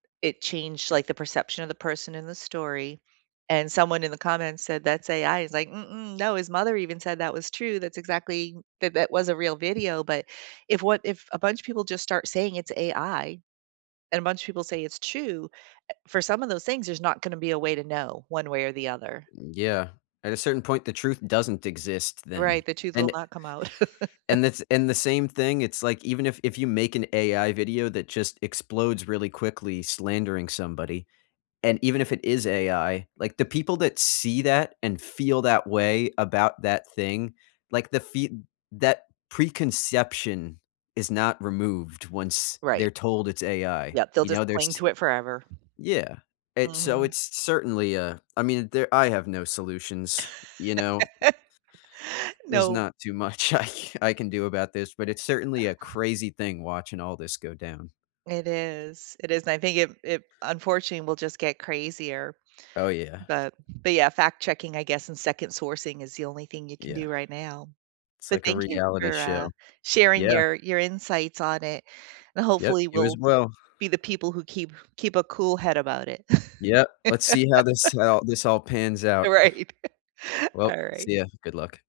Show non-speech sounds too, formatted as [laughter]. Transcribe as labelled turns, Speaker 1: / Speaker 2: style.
Speaker 1: It changed, like, the perception of the person in the story, and someone in the comments said, "That's AI." He's like, "Mm-mm, no. His mother even said that was true. That's exactly that that was a real video." But if what if a bunch of people just start saying it's AI, and a bunch of people say it's true, eh, for some of those things, there's not gonna be a way to know one way or the other.
Speaker 2: Mm, yeah, at a certain point, the truth doesn't exist then,
Speaker 1: Right, the truth will
Speaker 2: and it
Speaker 1: not come out. [laughs]
Speaker 2: and the and the same thing, it's like, even if if you make an AI video that just explodes really quickly, slandering somebody, and even if it is AI, like, the people that see that, and feel that way about that thing, like, the fee that preconception is not removed once they're
Speaker 1: Right.
Speaker 2: told it's AI.
Speaker 1: Yep, they'll
Speaker 2: You know,
Speaker 1: just cling
Speaker 2: there's
Speaker 1: to it forever.
Speaker 2: yeah. It's so
Speaker 1: Mhm.
Speaker 2: it's certainly, uh, I mean, there I have no solutions, you know.
Speaker 1: [laughs]
Speaker 2: There's
Speaker 1: No.
Speaker 2: not too much I ca I can do about this, but it's certainly a crazy thing watching all this go down.
Speaker 1: It is, it is, and I think it it unfortunately, we'll just get crazier,
Speaker 2: Oh, yeah.
Speaker 1: but but, yeah, fact checking, I guess, and second sourcing is the only thing you can
Speaker 2: Yeah.
Speaker 1: do right now,
Speaker 2: It's
Speaker 1: but
Speaker 2: like a
Speaker 1: thank you
Speaker 2: reality
Speaker 1: for, uh,
Speaker 2: show,
Speaker 1: sharing
Speaker 2: yeah.
Speaker 1: your your insights on it, and,
Speaker 2: Yep,
Speaker 1: hopefully,
Speaker 2: you as
Speaker 1: we'll
Speaker 2: well.
Speaker 1: be the people who keep keep a cool head about it.
Speaker 2: Yep.
Speaker 1: [laughs]
Speaker 2: Let's see how this how this all pans out.
Speaker 1: Right,
Speaker 2: Well,
Speaker 1: alright.
Speaker 2: see you. Good luck.